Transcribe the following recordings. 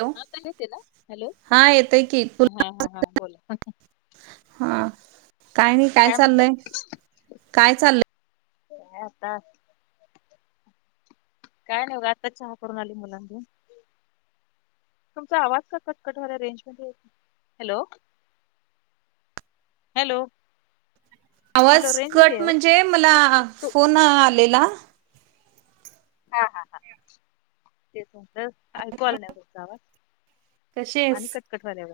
Hello आता एतय ना, हॅलो हा येतोय की तु हा हा हा बोला. हा काय नाही काय चाललय, काय चाललंय. नाही आता, काय नाही बघं आता चहा करून आली, मुलांसनी तुमचा आवाज का कटकटवा रेंजमध्ये या की, हॅलो हॅलो हॅलो आवाज रेंज मध्ये कट आहे ओ म्हणजे मला तू फोन आलेला हा हा तेच म्हटलं, ऐकू आला नाही तुमचा आवाज कशी आणि आहेस? कटकटवाल्यावर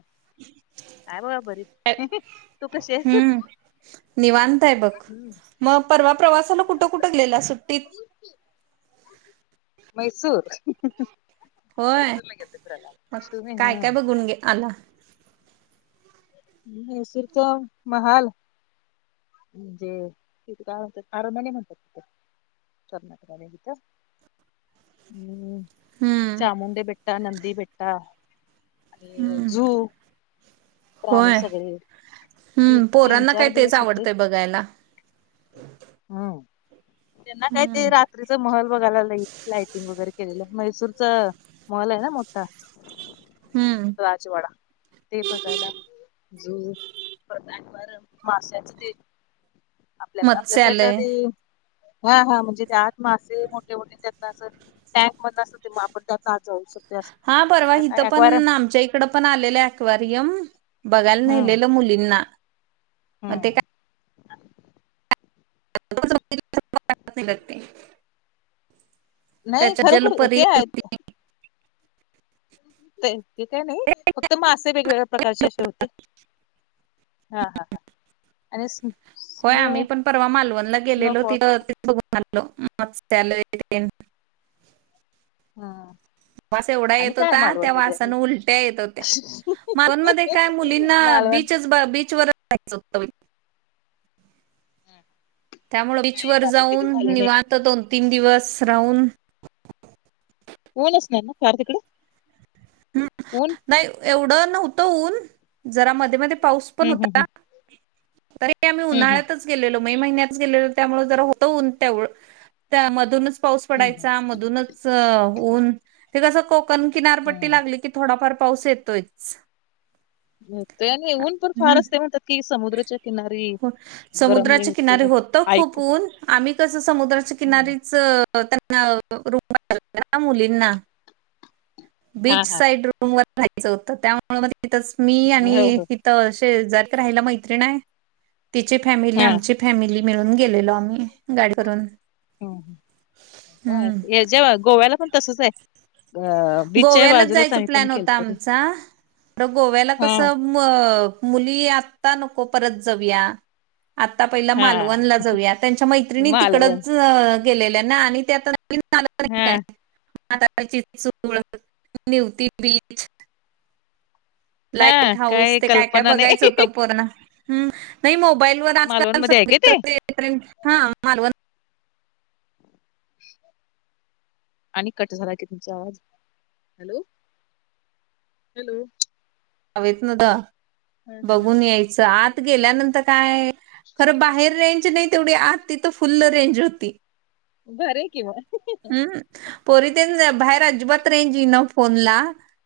हाय बघा बरी तू कशी आहेस. हम्म निवांत हाय बघ, मग परवा प्रवासाला कुठं, कुठं गेलेला सुट्टीत. म्हैसूर होय म्हैसूरला गेलते फिराया, मग तुम्ही काय ह्ऽ काय बघून गे आला. म्हैसुरच महालऽ [inaudible] हम्म हम्म चामुंडेबिटा, नंदीबिटा आणि हम्म झु प्राणी होय सगळे हम्म तीन पोरांना काय चार तेच दिवस होते. आवडतंय बघायला हम् त्यांना काय हम्म ते रात्रीच महल बघायला. लय लायटिंग वगैरे केलेलं मैसूरचा महल आहे ना मोठा हम्म राजवाडा ते बघायला. झु परत आणि ते माश्याच ते आपल्या आपल्या साईडला मत्स्यालय ते हा हा म्हणजे त्या आत मासे मोठे मोठे त्यातन असं टँक मध असत ते मग आपण त्यातन आत जाऊ शकतो. असं हा परवा काय हिथं अक्वारियम पण आमच्या इकड पण आलेलं आकवारियम बघायला हम्म नेलेलं मुलींना मग ते हम्म काय [unintelligible] नाही त्याच्या खरोखर जलपरी ते आहेत ते काय नाही फक्त मासे वेगवेगळ्या प्रकारचे असे होते. हा हा हां आणि व्हय, स्नो आम्ही पण परवा मालवणला गेलेलो स्नोफॉल तिथं [inaudible] हां वास एवढा येत होता त्या वासान उलट्या येत होत्या मालवणमध्ये काय मुलींना मालवण बीचच बी बीचवर जायच होत बाई हा, त्यामुळे बीच नाही वर माझं कधी जाऊन झालं नाही निवांत दोन तीन दिवस राहून ओनचं नाहीं नां कांर तिकडे ओन नाहीं एवढं नव्हतं ऊंन जरां मध्यें मध्यें पाऊस पणं हम्म हम्म होतां तरं कांहीं आम्हीं हम्म हम्म उन्हाळ्यांतचं गेलेलो मे महिन्यात गेलेलो त्यामुळें ज होतं ऊंन तेवढं त्यामधून चं पाऊस हम्म हम्म पडायचां मधूंनच ऊंन ते कसं कोंकण किनारं पटी हम्म की थोडांफार पाऊस येतोयं आणि येऊंन पणं फांर असते म्हणतांत की समुद्रांच्या किनारी गरमले कां रे होतं खूंप ऐकू ऊंन आम्हीं कसं समुद्रांच्या हम्म. किनारी चं त्यांना रुं मुलींना हा बीचं हा हा साईड रूंम वरं राहायचं होतं त्यामुळें मी तेथेच मी हो आणि हो तरं असे जरं कां राहांला मैत्रीण तिची फॅमिली हा आमची फॅमिली मिळूंन गेलेलो आम्हीं गाईड करूंन हे जेंव्हां गोव्यांला पणं तसंच आहे अं गोव्यांलाचं जायचं प्लॅन होतां आमचां बरं गोव्यांला हा कसं मं मुली आंत्ता नको परंत जाऊंया आंता पहिला हा मालवणंला जाऊंया, त्यांच्या मैत्रिणी मालवण तिकडचं गेलेल्या नां, आणि त्यां तरं हम्मं चुळं निवती बीचं, हा लाईट हऊस, काय ते कायं कायं कल्पना बघायचं नाही होतं पूर्ण, नाहीं मोबाईलवरं मालवण मध्ये आहे काय ते आंजकांल हां मालवंन आणि कंट झालां की तुमचां आवांज,, हॅलो. हॅलो हवे येतो नां द ह ह बघूंन यायचं आंत गेल्यानंतर कायं खरं बाहेर रेंज नाहीं तेवढी आंत तिथं फुल्ल रेंज होती भरे केव्हांही हम्मं, पोरी ते बाहेर अजिबांत रेंज येई नां फोनला.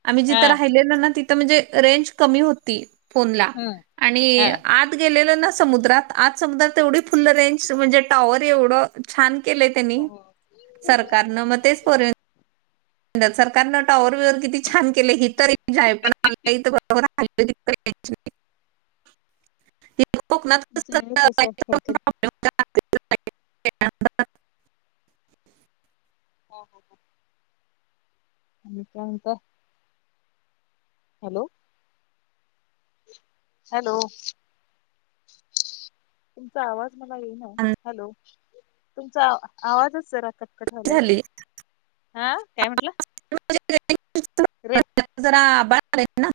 आम्हीं हा जिथं राहिलेलो नां तिथं म्हणजे रेंज कमी होती फोनला, ह आणि हा आंत गेलो नां समुद्रांत, आंत समुद्रांत तेवढी फुलं झाडांला रेंज म्हणजे टॉवर एवढं, छान केलंय त्यांनी, सरकारनं मं तेचं पोरं सरकारनं टॉवर वरं हे किती छान केले, हि तर आहे पणलाथरोर नाहीं. कोकणांत तुमचा जसा फरकत लाईटचां प्रोब्लम ऽ [unintelligible] हो हो हो, कायं मनतांय? हॅलो, हॅलो, तुमचां आवांज पटज मला येई ना, हॅलो तुमचा आवांजच जरां हां, झाली हां कायं म्हंटला! [unintelligible] रेज, जरां बाद ना,